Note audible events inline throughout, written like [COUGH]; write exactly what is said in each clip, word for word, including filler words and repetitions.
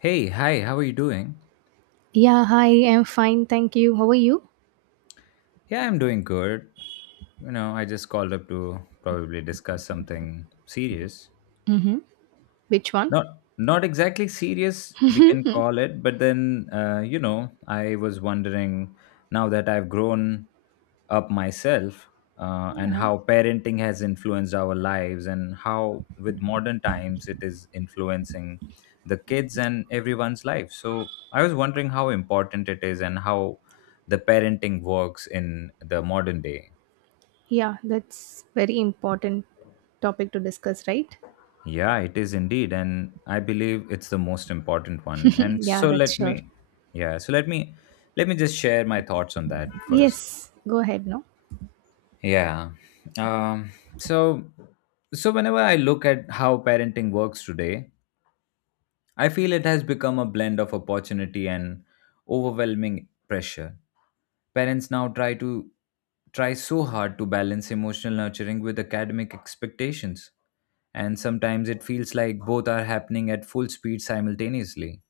Hey, hi, how are you doing? Yeah, hi, I'm fine, thank you. How are you? Yeah, I'm doing good. You know, I just called up to probably discuss something serious. Mm-hmm. Which one? Not not exactly serious, we can call it, but then uh, you know, I was wondering now that I've grown up myself uh, and Yeah. how parenting has influenced our lives and how with modern times it is influencing the kids and everyone's life. So I was wondering how important it is and how the parenting works in the modern day. Yeah, that's very important topic to discuss, right? Yeah, it is indeed, and I believe it's the most important one. And [LAUGHS] yeah, so that's let sure. me, yeah, so let me, let me just share my thoughts on that first. Yes, go ahead, no? Yeah. Um, so, so whenever I look at how parenting works today, I feel it has become a blend of opportunity and overwhelming pressure. Parents now try to try so hard to balance emotional nurturing with academic expectations, and sometimes it feels like both are happening at full speed simultaneously.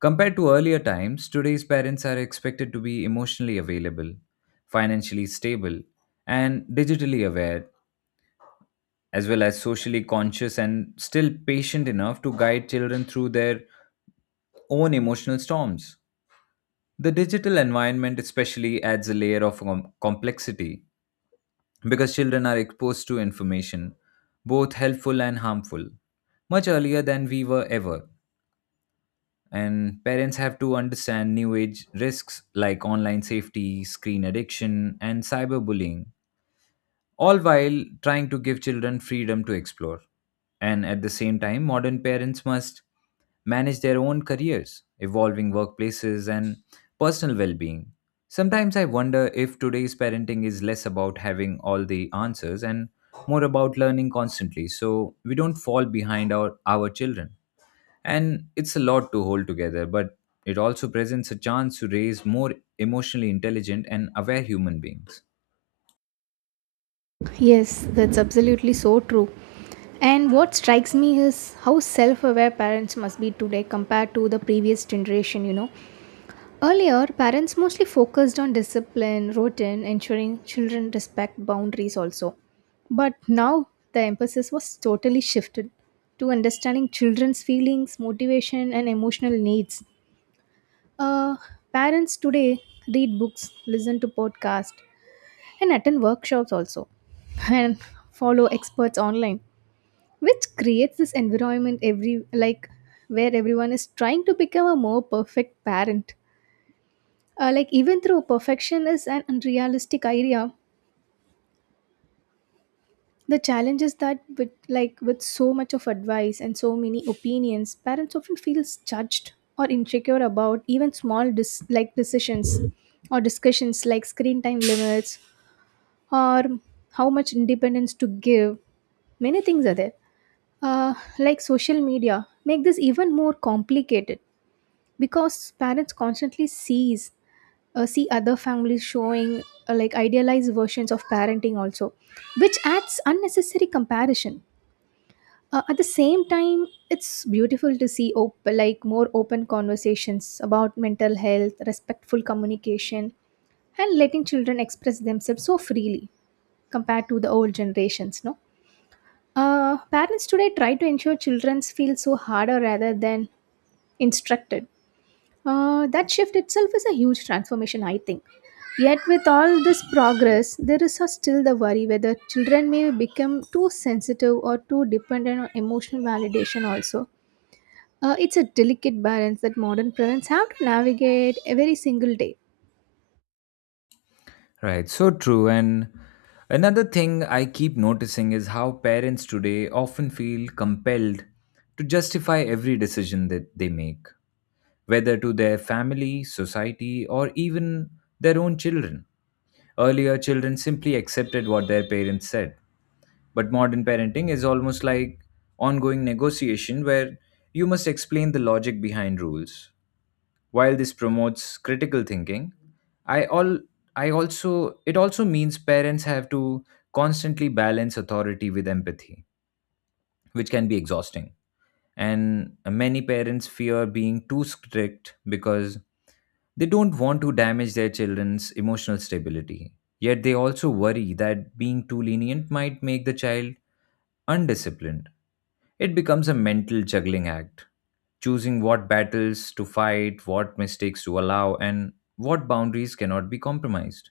Compared to earlier times, today's parents are expected to be emotionally available, financially stable, and digitally aware as well as socially conscious and still patient enough to guide children through their own emotional storms. The digital environment, especially, adds a layer of com- complexity because children are exposed to information, both helpful and harmful, much earlier than we were ever. And parents have to understand new age risks like online safety, screen addiction, and cyberbullying all while trying to give children freedom to explore. And at the same time, modern parents must manage their own careers, evolving workplaces, and personal well being. Sometimes I wonder if today's parenting is less about having all the answers and more about learning constantly so we don't fall behind our, our children. And it's a lot to hold together, but it also presents a chance to raise more emotionally intelligent and aware human beings. Yes, that's absolutely so true. And what strikes me is how self aware parents must be today compared to the previous generation, you know. Earlier, parents mostly focused on discipline, routine, ensuring children respect boundaries also. But now the emphasis was totally shifted to understanding children's feelings, motivation, and emotional needs. Uh, Parents today read books, listen to podcasts, and attend workshops also, [LAUGHS] and follow experts online, which creates this environment every like where everyone is trying to become a more perfect parent uh, like even through perfection is an unrealistic idea, the challenge is that with like with so much of advice and so many opinions parents often feels judged or insecure about even small dis- like decisions or discussions like screen time limits or how much independence to give, many things are there, uh, like social media make this even more complicated because parents constantly sees uh, see other families showing uh, like idealized versions of parenting also, which adds unnecessary comparison, uh, at the same time it's beautiful to see op- like more open conversations about mental health, respectful communication, and letting children express themselves so freely compared to the old generations no. Uh, parents today try to ensure children feel so harder rather than instructed. Uh, that shift itself is a huge transformation, I think. Yet, with all this progress, there is a- still the worry whether children may become too sensitive or too dependent on emotional validation, also. Uh, it's a delicate balance that modern parents have to navigate every single day. Right, so true. And another thing I keep noticing is how parents today often feel compelled to justify every decision that they make, whether to their family, society, or even their own children. Earlier, children simply accepted what their parents said, but modern parenting is almost like ongoing negotiation where you must explain the logic behind rules, while this promotes critical thinking, I all I also it also means parents have to constantly balance authority with empathy, which can be exhausting. And many parents fear being too strict because they don't want to damage their children's emotional stability. Yet they also worry that being too lenient might make the child undisciplined. It becomes a mental juggling act, choosing what battles to fight, what mistakes to allow, and what boundaries cannot be compromised.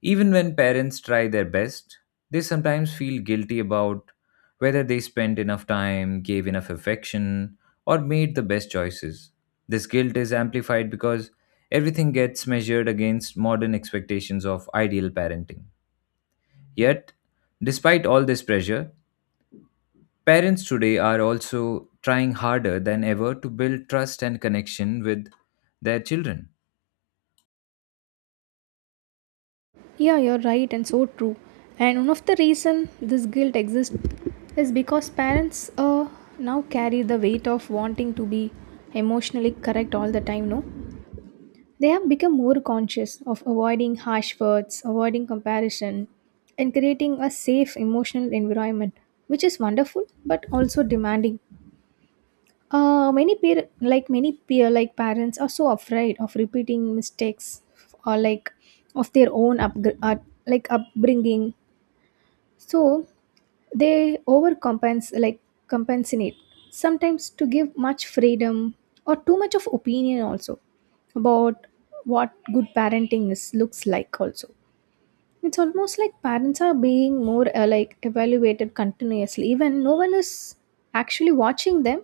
Even when parents try their best, they sometimes feel guilty about whether they spent enough time, gave enough affection, or made the best choices. This guilt is amplified because everything gets measured against modern expectations of ideal parenting. Yet, despite all this pressure, parents today are also trying harder than ever to build trust and connection with their children. Yeah, you're right, and so true. And one of the reason this guilt exists is because parents uh, now carry the weight of wanting to be emotionally correct all the time, no? They have become more conscious of avoiding harsh words, avoiding comparison, and creating a safe emotional environment, which is wonderful but also demanding. Uh, many peer, like many peer, like parents are so afraid of repeating mistakes or like of their own up uh, like upbringing. So they overcompensate like compensate sometimes to give much freedom or too much of opinion also about what good parenting is looks like also. It's almost like parents are being more uh, like evaluated continuously even no one is actually watching them,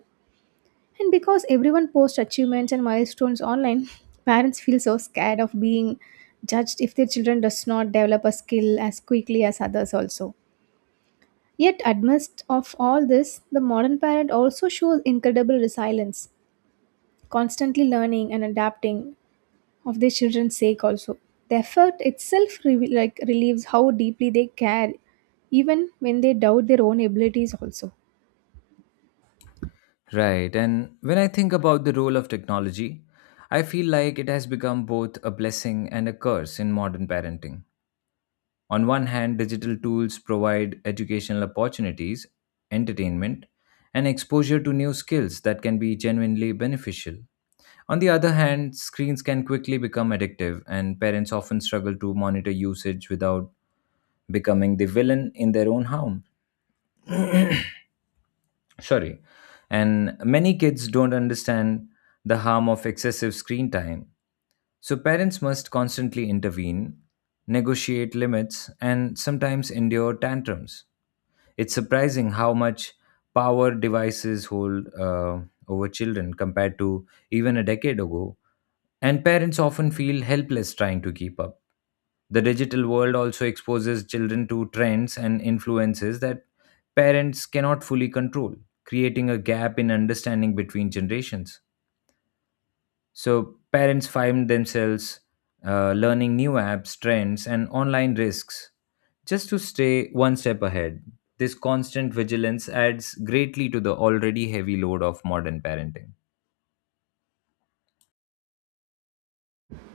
and because everyone posts achievements and milestones online [LAUGHS] parents feel so scared of being judged if their children does not develop a skill as quickly as others also. Yet, amidst of all this, the modern parent also shows incredible resilience, constantly learning and adapting of their children's sake. Also, the effort itself re- like relieves how deeply they care, even when they doubt their own abilities. Also, Right. And when I think about the role of technology, I feel like it has become both a blessing and a curse in modern parenting. On one hand, digital tools provide educational opportunities, entertainment, and exposure to new skills that can be genuinely beneficial. On the other hand, screens can quickly become addictive, and parents often struggle to monitor usage without becoming the villain in their own harm. Sorry. And many kids don't understand the harm of excessive screen time. So parents must constantly intervene, negotiate limits, and sometimes endure tantrums. It's surprising how much power devices hold uh, over children compared to even a decade ago, and parents often feel helpless trying to keep up. The digital world also exposes children to trends and influences that parents cannot fully control, creating a gap in understanding between generations. So parents find themselves uh, learning new apps, trends, and online risks just to stay one step ahead. This constant vigilance adds greatly to the already heavy load of modern parenting.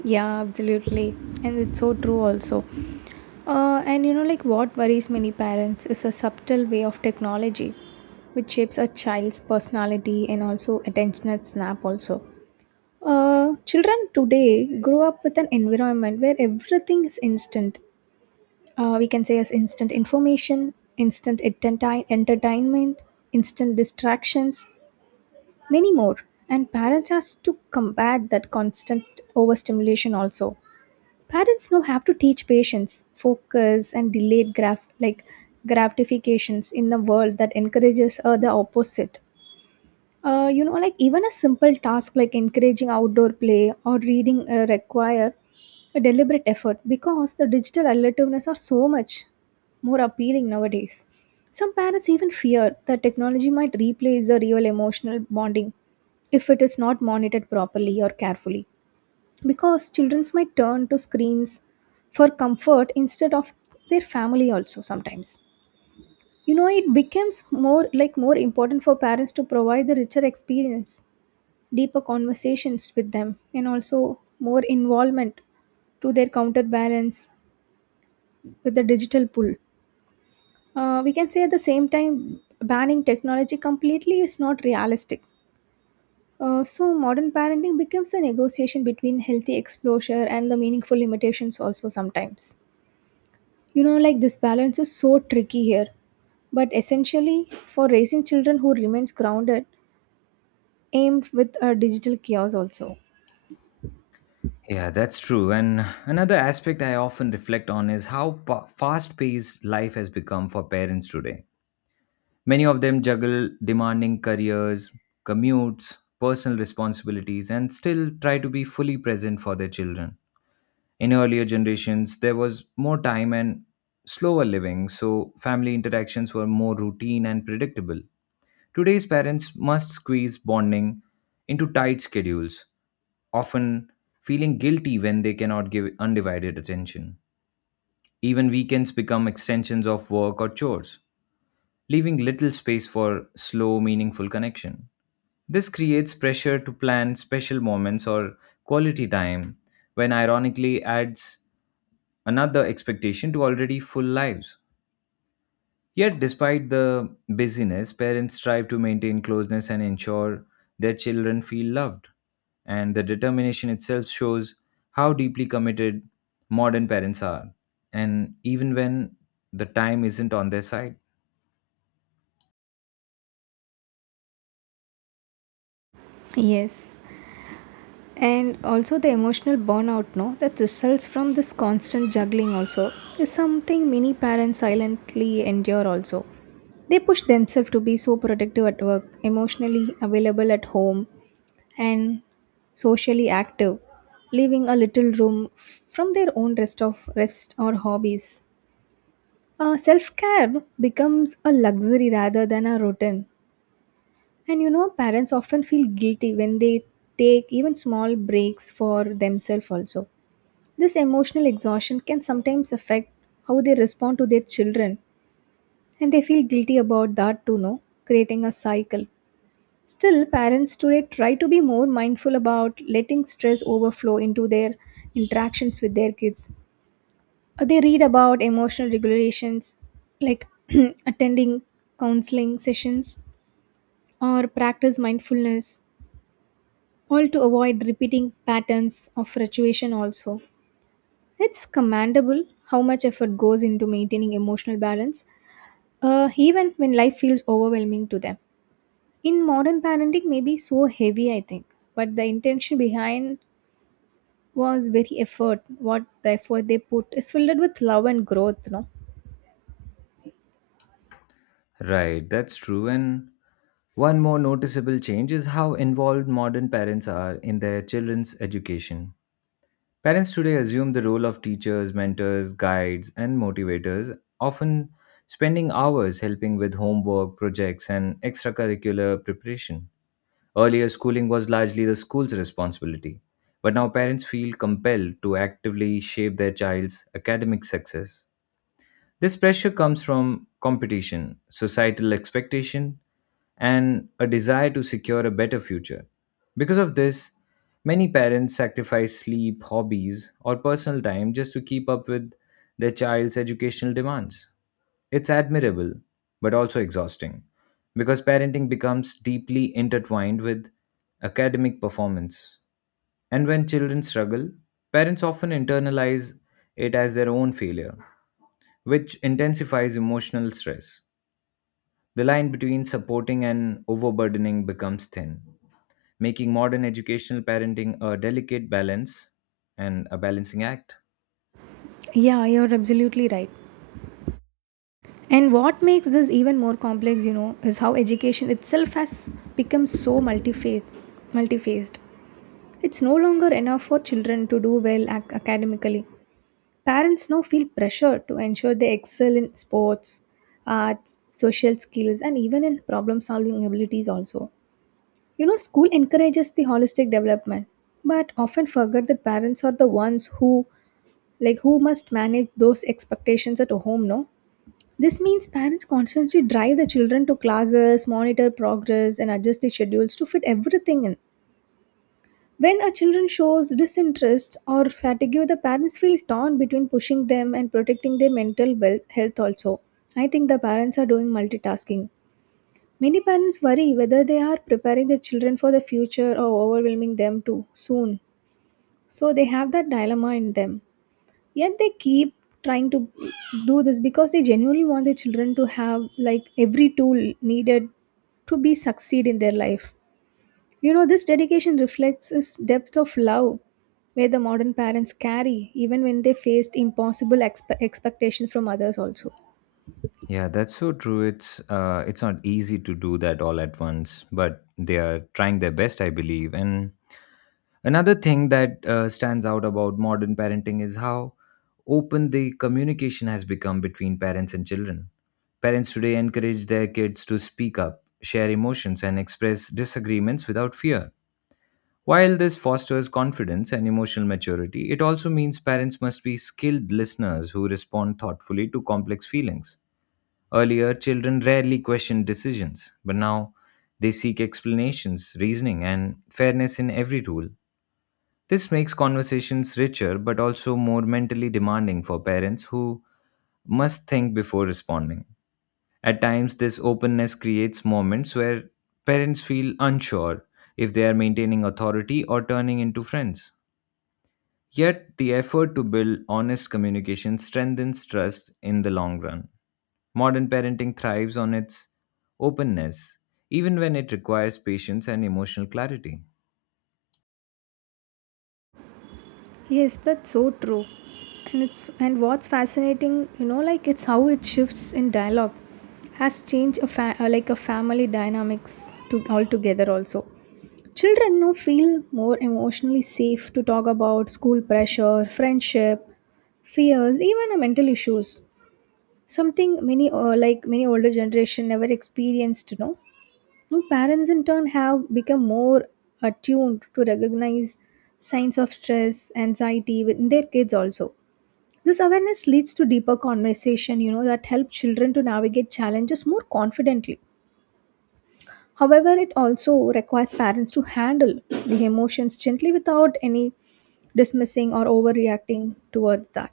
yeah, absolutely, and it's so true. Also, uh, and you know, like what worries many parents is a subtle way of technology which shapes a child's personality and also attention at snap also. Uh, children today grow up with an environment where everything is instant. Uh, we can say as instant information, instant entertain- entertainment, instant distractions, many more. And parents has to combat that constant overstimulation also. Parents now have to teach patience, focus, and delayed graph like gratifications in a world that encourages uh, the opposite. Uh, you know, like even a simple task like encouraging outdoor play or reading uh, require a deliberate effort because the digital alternatives are so much more appealing nowadays. Some parents even fear that technology might replace the real emotional bonding if it is not monitored properly or carefully, because children might turn to screens for comfort instead of their family also sometimes. You know, it becomes more like more important for parents to provide the richer experience, deeper conversations with them and also more involvement to their counterbalance with the digital pull. Uh, we can say at the same time, banning technology completely is not realistic. Uh, so, modern parenting becomes a negotiation between healthy exposure and the meaningful limitations, also sometimes. You know, like this balance is so tricky here, but essentially for raising children who remains grounded, aimed with a digital chaos also. Yeah, that's true. And another aspect I often reflect on is how pa- fast paced life has become for parents today. Many of them juggle demanding careers, commutes, personal responsibilities, and still try to be fully present for their children. In earlier generations, there was more time and slower living, so family interactions were more routine and predictable. Today's parents must squeeze bonding into tight schedules, often feeling guilty when they cannot give undivided attention. Even weekends become extensions of work or chores, leaving little space for slow, meaningful connection. This creates pressure to plan special moments or quality time, when ironically adds another expectation to already full lives. Yet, despite the busyness, parents strive to maintain closeness and ensure their children feel loved. And the determination itself shows how deeply committed modern parents are, and even when the time isn't on their side. Yes, and also the emotional burnout no that results from this constant juggling also is something many parents silently endure also. They push themselves to be so productive at work, emotionally available at home, and socially active, leaving a little room f- from their own rest of rest or hobbies. Uh, self-care becomes a luxury rather than a routine, and you know, parents often feel guilty when they take even small breaks for themselves, also. This emotional exhaustion can sometimes affect how they respond to their children, and they feel guilty about that too, no? Creating a cycle. Still, parents today try to be more mindful about letting stress overflow into their interactions with their kids. Uh, They read about emotional regulations like [CLEARS THROAT] attending counseling sessions or practice mindfulness, all to avoid repeating patterns of fluctuation also. It's commendable how much effort goes into maintaining emotional balance, uh, even when life feels overwhelming to them. In modern parenting may be so heavy I think, but the intention behind was very effort, what the effort they put is filled with love and growth no. Right, that's true. And one more noticeable change is how involved modern parents are in their children's education. Parents today assume the role of teachers, mentors, guides, and motivators, often spending hours helping with homework, projects, and extracurricular preparation. Earlier, schooling was largely the school's responsibility, but now parents feel compelled to actively shape their child's academic success. This pressure comes from competition, societal expectation, and a desire to secure a better future. Because of this, many parents sacrifice sleep, hobbies, or personal time just to keep up with their child's educational demands. It's admirable, but also exhausting, because parenting becomes deeply intertwined with academic performance. And when children struggle, parents often internalize it as their own failure, which intensifies emotional stress. The line between supporting and overburdening becomes thin, making modern educational parenting a delicate balance and a balancing act. Yeah, you're absolutely right. And what makes this even more complex you know is how education itself has become so multifac- multifaced. It's no longer enough for children to do well ac- academically. Parents now feel pressure to ensure they excel in sports, arts, social skills, and even in problem solving abilities, also. You know, school encourages the holistic development, but often forget that parents are the ones who like who must manage those expectations at home no. This means parents constantly drive the children to classes, monitor progress and adjust the schedules to fit everything in. When a children shows disinterest or fatigue, the parents feel torn between pushing them and protecting their mental well- health also. I think the parents are doing multitasking. Many parents worry whether they are preparing their children for the future or overwhelming them too soon. So they have that dilemma in them. Yet they keep trying to do this because they genuinely want their children to have like every tool needed to be succeed in their life. You know, this dedication reflects his depth of love, where the modern parents carry, even when they faced impossible expe- expectations from others, also. Yeah, that's so true. It's uh, it's not easy to do that all at once, but they are trying their best, I believe. And another thing that uh, stands out about modern parenting is how open the communication has become between parents and children. Parents today encourage their kids to speak up, share emotions, and express disagreements without fear. While this fosters confidence and emotional maturity, it also means parents must be skilled listeners who respond thoughtfully to complex feelings. Earlier, children rarely questioned decisions, but now they seek explanations, reasoning, and fairness in every rule. This makes conversations richer but also more mentally demanding for parents who must think before responding. At times, this openness creates moments where parents feel unsure if they are maintaining authority or turning into friends. Yet, the effort to build honest communication strengthens trust in the long run. Modern parenting thrives on its openness, even when it requires patience and emotional clarity. Yes, that's so true. And it's and what's fascinating, you know, like it's how it shifts in dialogue, has changed a fa- uh, like a family dynamics to altogether also. Children now feel more emotionally safe to talk about school pressure, friendship, fears, even uh, mental issues. Something many uh, like many older generation never experienced you know. Now, parents in turn have become more attuned to recognize signs of stress anxiety within their kids also. This awareness leads to deeper conversation you know that help children to navigate challenges more confidently. However it also requires parents to handle the emotions gently without any dismissing or overreacting towards that.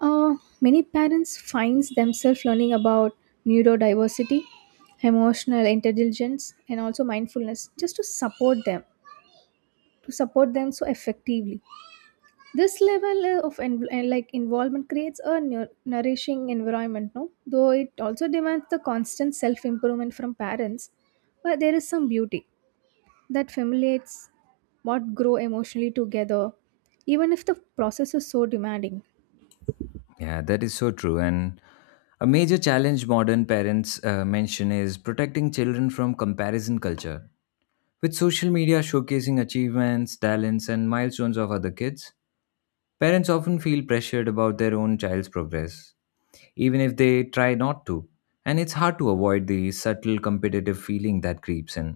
uh, Many parents finds themselves learning about neurodiversity, emotional intelligence, and also mindfulness just to support them to support them so effectively. This level uh, of en- uh, like involvement creates a nu- nourishing environment, no? Though it also demands the constant self improvement from parents, but there is some beauty that familiates what grow emotionally together, even if the process is so demanding. Yeah, that is so true. And a major challenge modern parents uh, mention is protecting children from comparison culture. With social media showcasing achievements, talents, and milestones of other kids, parents often feel pressured about their own child's progress, even if they try not to. And it's hard to avoid the subtle competitive feeling that creeps in.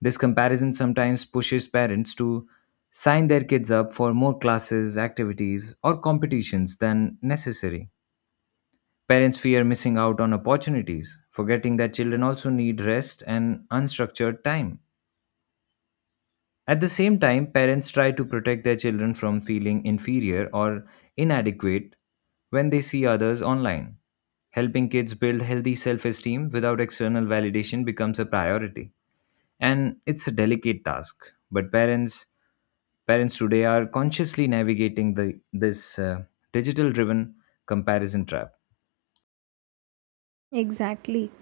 This comparison sometimes pushes parents to sign their kids up for more classes, activities, or competitions than necessary. Parents fear missing out on opportunities, forgetting that children also need rest and unstructured time. At the same time, parents try to protect their children from feeling inferior or inadequate when they see others online. Helping kids build healthy self esteem without external validation becomes a priority. And it's a delicate task, but parents parents today are consciously navigating the, this uh, digital driven comparison trap. Exactly.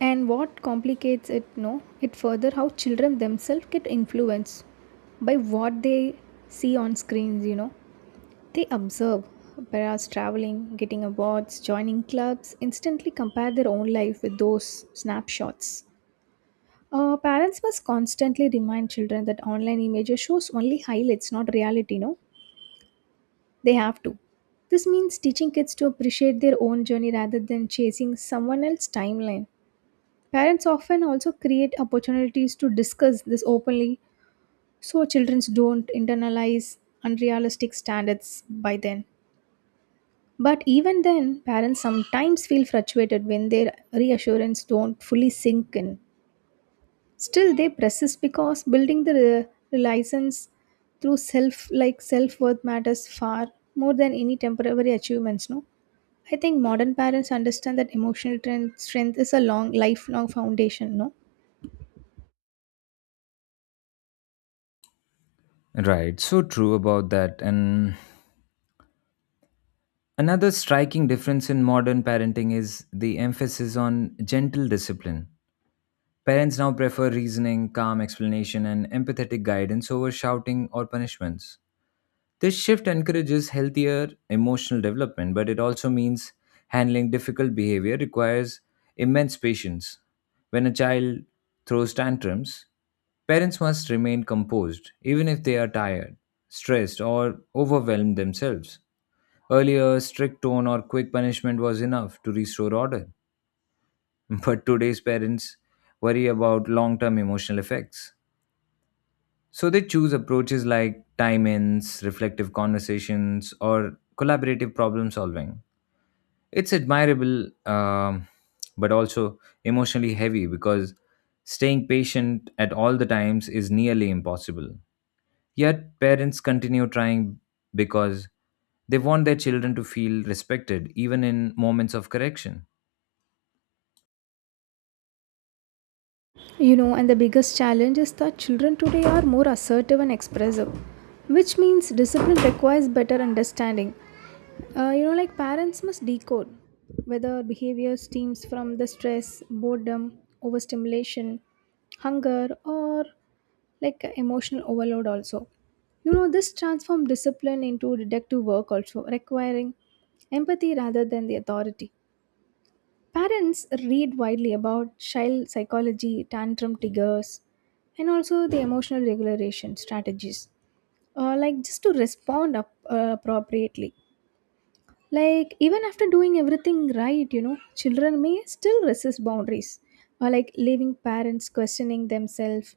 And what complicates it no, it further how children themselves get influenced by what they see on screens, you know. They observe whereas traveling, getting awards, joining clubs, instantly compare their own life with those snapshots. Uh, parents must constantly remind children that online images shows only highlights, not reality, no? They have to. This means teaching kids to appreciate their own journey rather than chasing someone else's timeline. Parents often also create opportunities to discuss this openly so children don't internalize unrealistic standards by then. But even then, parents sometimes feel frustrated when their reassurance don't fully sink in. Still, they persist because building the re- license through self like self worth matters far more than any temporary achievements. No, I think modern parents understand that emotional tren- strength is a long lifelong foundation. No. Right, so true about that. And another striking difference in modern parenting is the emphasis on gentle discipline. Parents now prefer reasoning, calm explanation, and empathetic guidance over shouting or punishments. This shift encourages healthier emotional development, but it also means handling difficult behavior requires immense patience. When a child throws tantrums, parents must remain composed, even if they are tired, stressed, or overwhelmed themselves. Earlier, strict tone or quick punishment was enough to restore order, [LAUGHS] but today's parents worry about long term emotional effects. So they choose approaches like time ins, reflective conversations, or collaborative problem solving. It's admirable, um, but also emotionally heavy because staying patient at all the times is nearly impossible. Yet parents continue trying because they want their children to feel respected even in moments of correction. You know, and the biggest challenge is that children today are more assertive and expressive, which means discipline requires better understanding. Uh, you know, like parents must decode whether behavior stems from the stress, boredom, overstimulation, hunger, or like emotional overload, also. You know, this transforms discipline into deductive work, also requiring empathy rather than the authority. Parents read widely about child psychology, tantrum triggers, and also the emotional regulation strategies, uh, like just to respond up, uh, appropriately. Like, even after doing everything right, you know, children may still resist boundaries, or like leaving parents questioning themselves.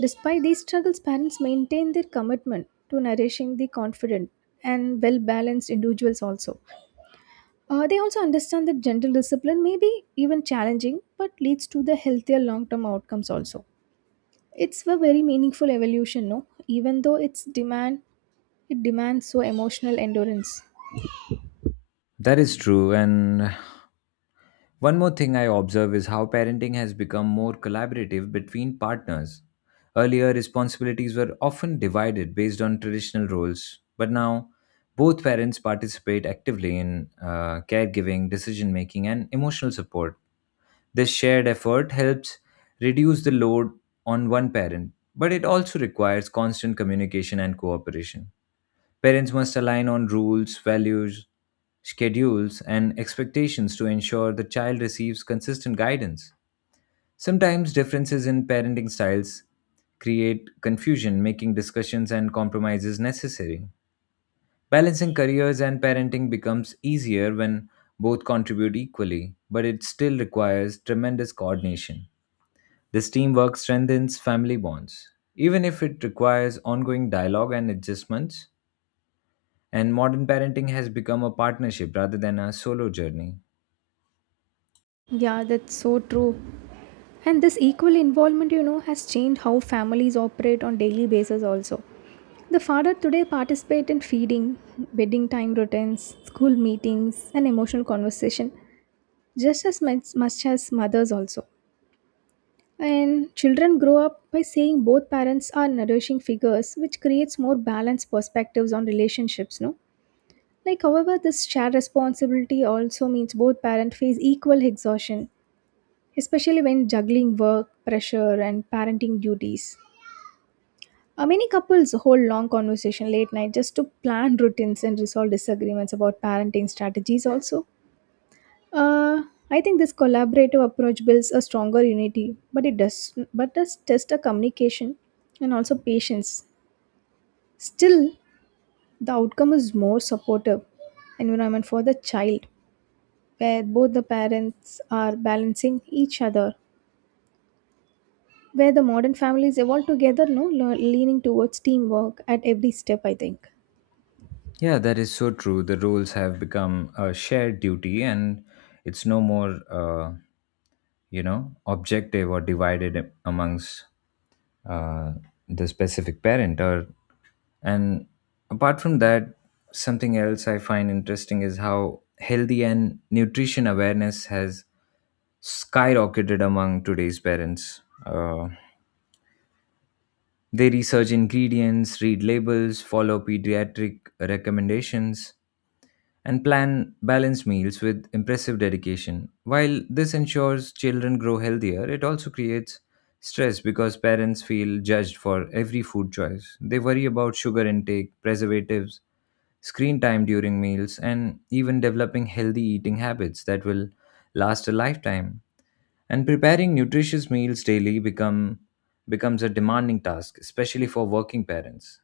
Despite these struggles, parents maintain their commitment to nourishing the confident and well balanced individuals also. Uh, they also understand that gentle discipline may be even challenging, but leads to the healthier long term outcomes also. It's a very meaningful evolution, no? Even though it's demand it demands so emotional endurance. That is true, and one more thing I observe is how parenting has become more collaborative between partners. Earlier, responsibilities were often divided based on traditional roles, but now both parents participate actively in uh, caregiving, decision making, and emotional support. This shared effort helps reduce the load on one parent, but it also requires constant communication and cooperation. Parents must align on rules, values, schedules, and expectations to ensure the child receives consistent guidance. Sometimes differences in parenting styles create confusion, making discussions and compromises necessary. Balancing careers and parenting becomes easier when both contribute equally, but it still requires tremendous coordination. This teamwork strengthens family bonds. Even if it requires ongoing dialogue and adjustments, and modern parenting has become a partnership rather than a solo journey. Yeah, that's so true. And this equal involvement, you know, has changed how families operate on daily basis also. The father today participate in feeding, bedding time routines, school meetings, and emotional conversation, just as much, much as mothers also. And children grow up by saying both parents are nourishing figures, which creates more balanced perspectives on relationships, no? Like, however, this shared responsibility also means both parents face equal exhaustion, especially when juggling work, pressure, and parenting duties. Uh, many couples hold long conversation late night just to plan routines and resolve disagreements about parenting strategies also. Uh, I think this collaborative approach builds a stronger unity, but it does but does test a communication and also patience. Still, the outcome is more supportive environment for the child, where both the parents are balancing each other, where the modern families evolve together, no le- leaning towards teamwork at every step, I think. Yeah, that is so true. The roles have become a shared duty and it's no more, uh, you know, objective or divided amongst uh, the specific parent. Or And apart from that, something else I find interesting is how healthy and nutrition awareness has skyrocketed among today's parents. Uh, They research ingredients, read labels, follow pediatric recommendations, and plan balanced meals with impressive dedication. While this ensures children grow healthier, it also creates stress because parents feel judged for every food choice. They worry about sugar intake, preservatives, screen time during meals, and even developing healthy eating habits that will last a lifetime and preparing nutritious meals daily become becomes a demanding task, especially for working parents.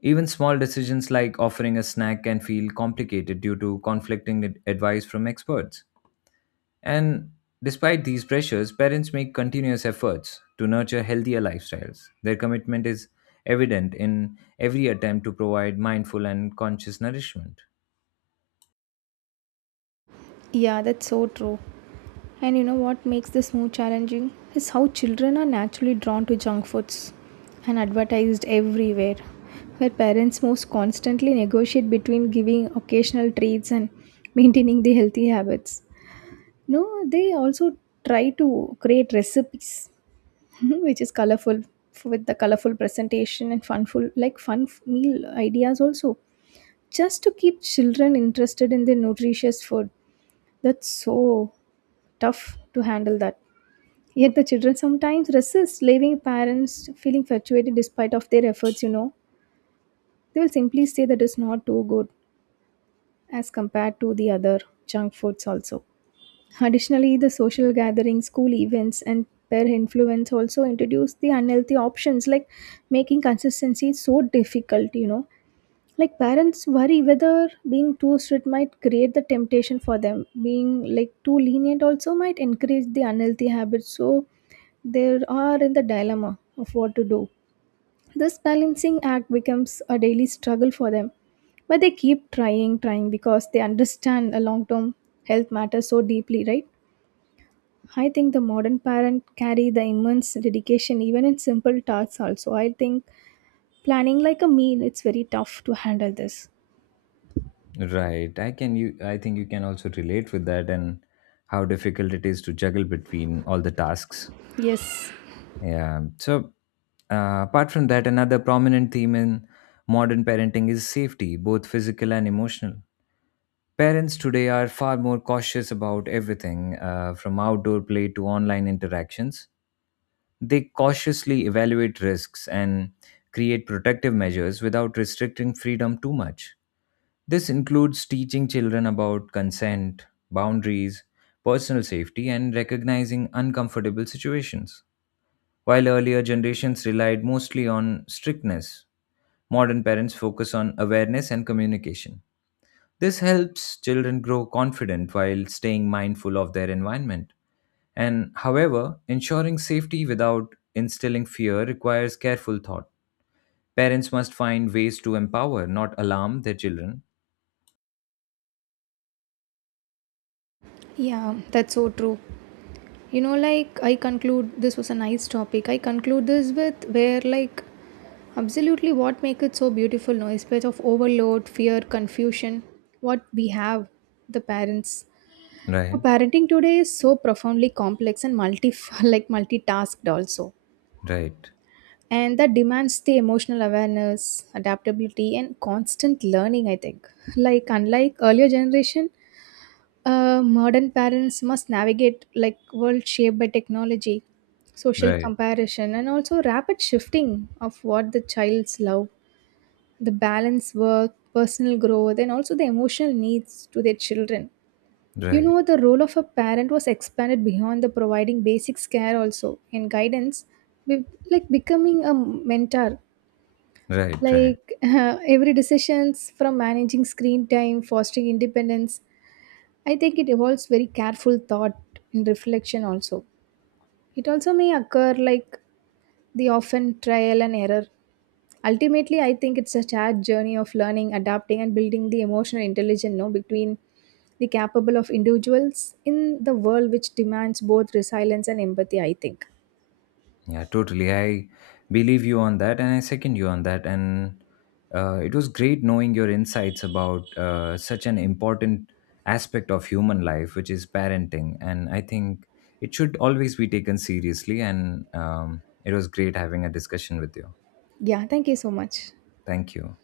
Even small decisions like offering a snack can feel complicated due to conflicting ad- advice from experts. And despite these pressures, parents make continuous efforts to nurture healthier lifestyles. Their commitment is evident in every attempt to provide mindful and conscious nourishment. Yeah, that's so true. And you know what makes this more challenging is how children are naturally drawn to junk foods and advertised everywhere, where parents most constantly negotiate between giving occasional treats and [LAUGHS] maintaining the healthy habits. No, they also try to create recipes [LAUGHS] which is colorful with the colorful presentation and funful like fun f- meal ideas also, just to keep children interested in the nutritious food. That's so tough to handle that. Yet the children sometimes resist, leaving parents feeling fluctuated despite of their efforts, you know. They will simply say that it's not too good as compared to the other junk foods also. Additionally, the social gatherings, school events, and peer influence also introduce the unhealthy options, like making consistency so difficult, you know, like parents worry whether being too strict might create the temptation for them, being like too lenient also might encourage the unhealthy habits, so they are in the dilemma of what to do. This balancing act becomes a daily struggle for them, but they keep trying trying because they understand a long term health matter so deeply, right? I think the modern parent carry the immense dedication even in simple tasks also, I think. Planning like a meal, it's very tough to handle this. Right. I can you I think you can also relate with that and how difficult it is to juggle between all the tasks. Yes. Yeah. So uh, apart from that, another prominent theme in modern parenting is safety, both physical and emotional. Parents today are far more cautious about everything, uh, from outdoor play to online interactions. They cautiously evaluate risks and create protective measures without restricting freedom too much. This includes teaching children about consent, boundaries, personal safety, and recognizing uncomfortable situations. While earlier generations relied mostly on strictness, modern parents focus on awareness and communication. This helps children grow confident while staying mindful of their environment. And however, ensuring safety without instilling fear requires careful thought. Parents must find ways to empower, not alarm their children. Yeah, that's so true. You know, like I conclude this was a nice topic. I conclude this with where, like, absolutely what make it so beautiful, no space of overload, fear, confusion, what we have, the parents. Our Right, parenting today is so profoundly complex and multi [LAUGHS] like multitasked also, right, and that demands the emotional awareness, adaptability, and constant learning, I think. Like, unlike earlier generation. Uh, modern parents must navigate like world shaped by technology, social right. comparison, and also rapid shifting of what the child's love, the balance work, personal growth, and also the emotional needs to their children. You Right, know, the role of a parent was expanded beyond the providing basics care also and guidance, with like becoming a mentor. right, right. Like [LAUGHS] every decisions from managing screen time, fostering independence, I think it involves very careful thought and reflection also. It also may occur like the often trial and error. Ultimately, I think it's a shared journey of learning, adapting, and building the emotional intelligence, no, between the capable of individuals in the world which demands both resilience and empathy, I think. Yeah, totally. I believe you on that and I second you on that. And uh, it was great knowing your insights about uh, such an important aspect of human life, which is parenting. And I think it should always be taken seriously. And um, it was great having a discussion with you. Yeah, thank you so much. Thank you.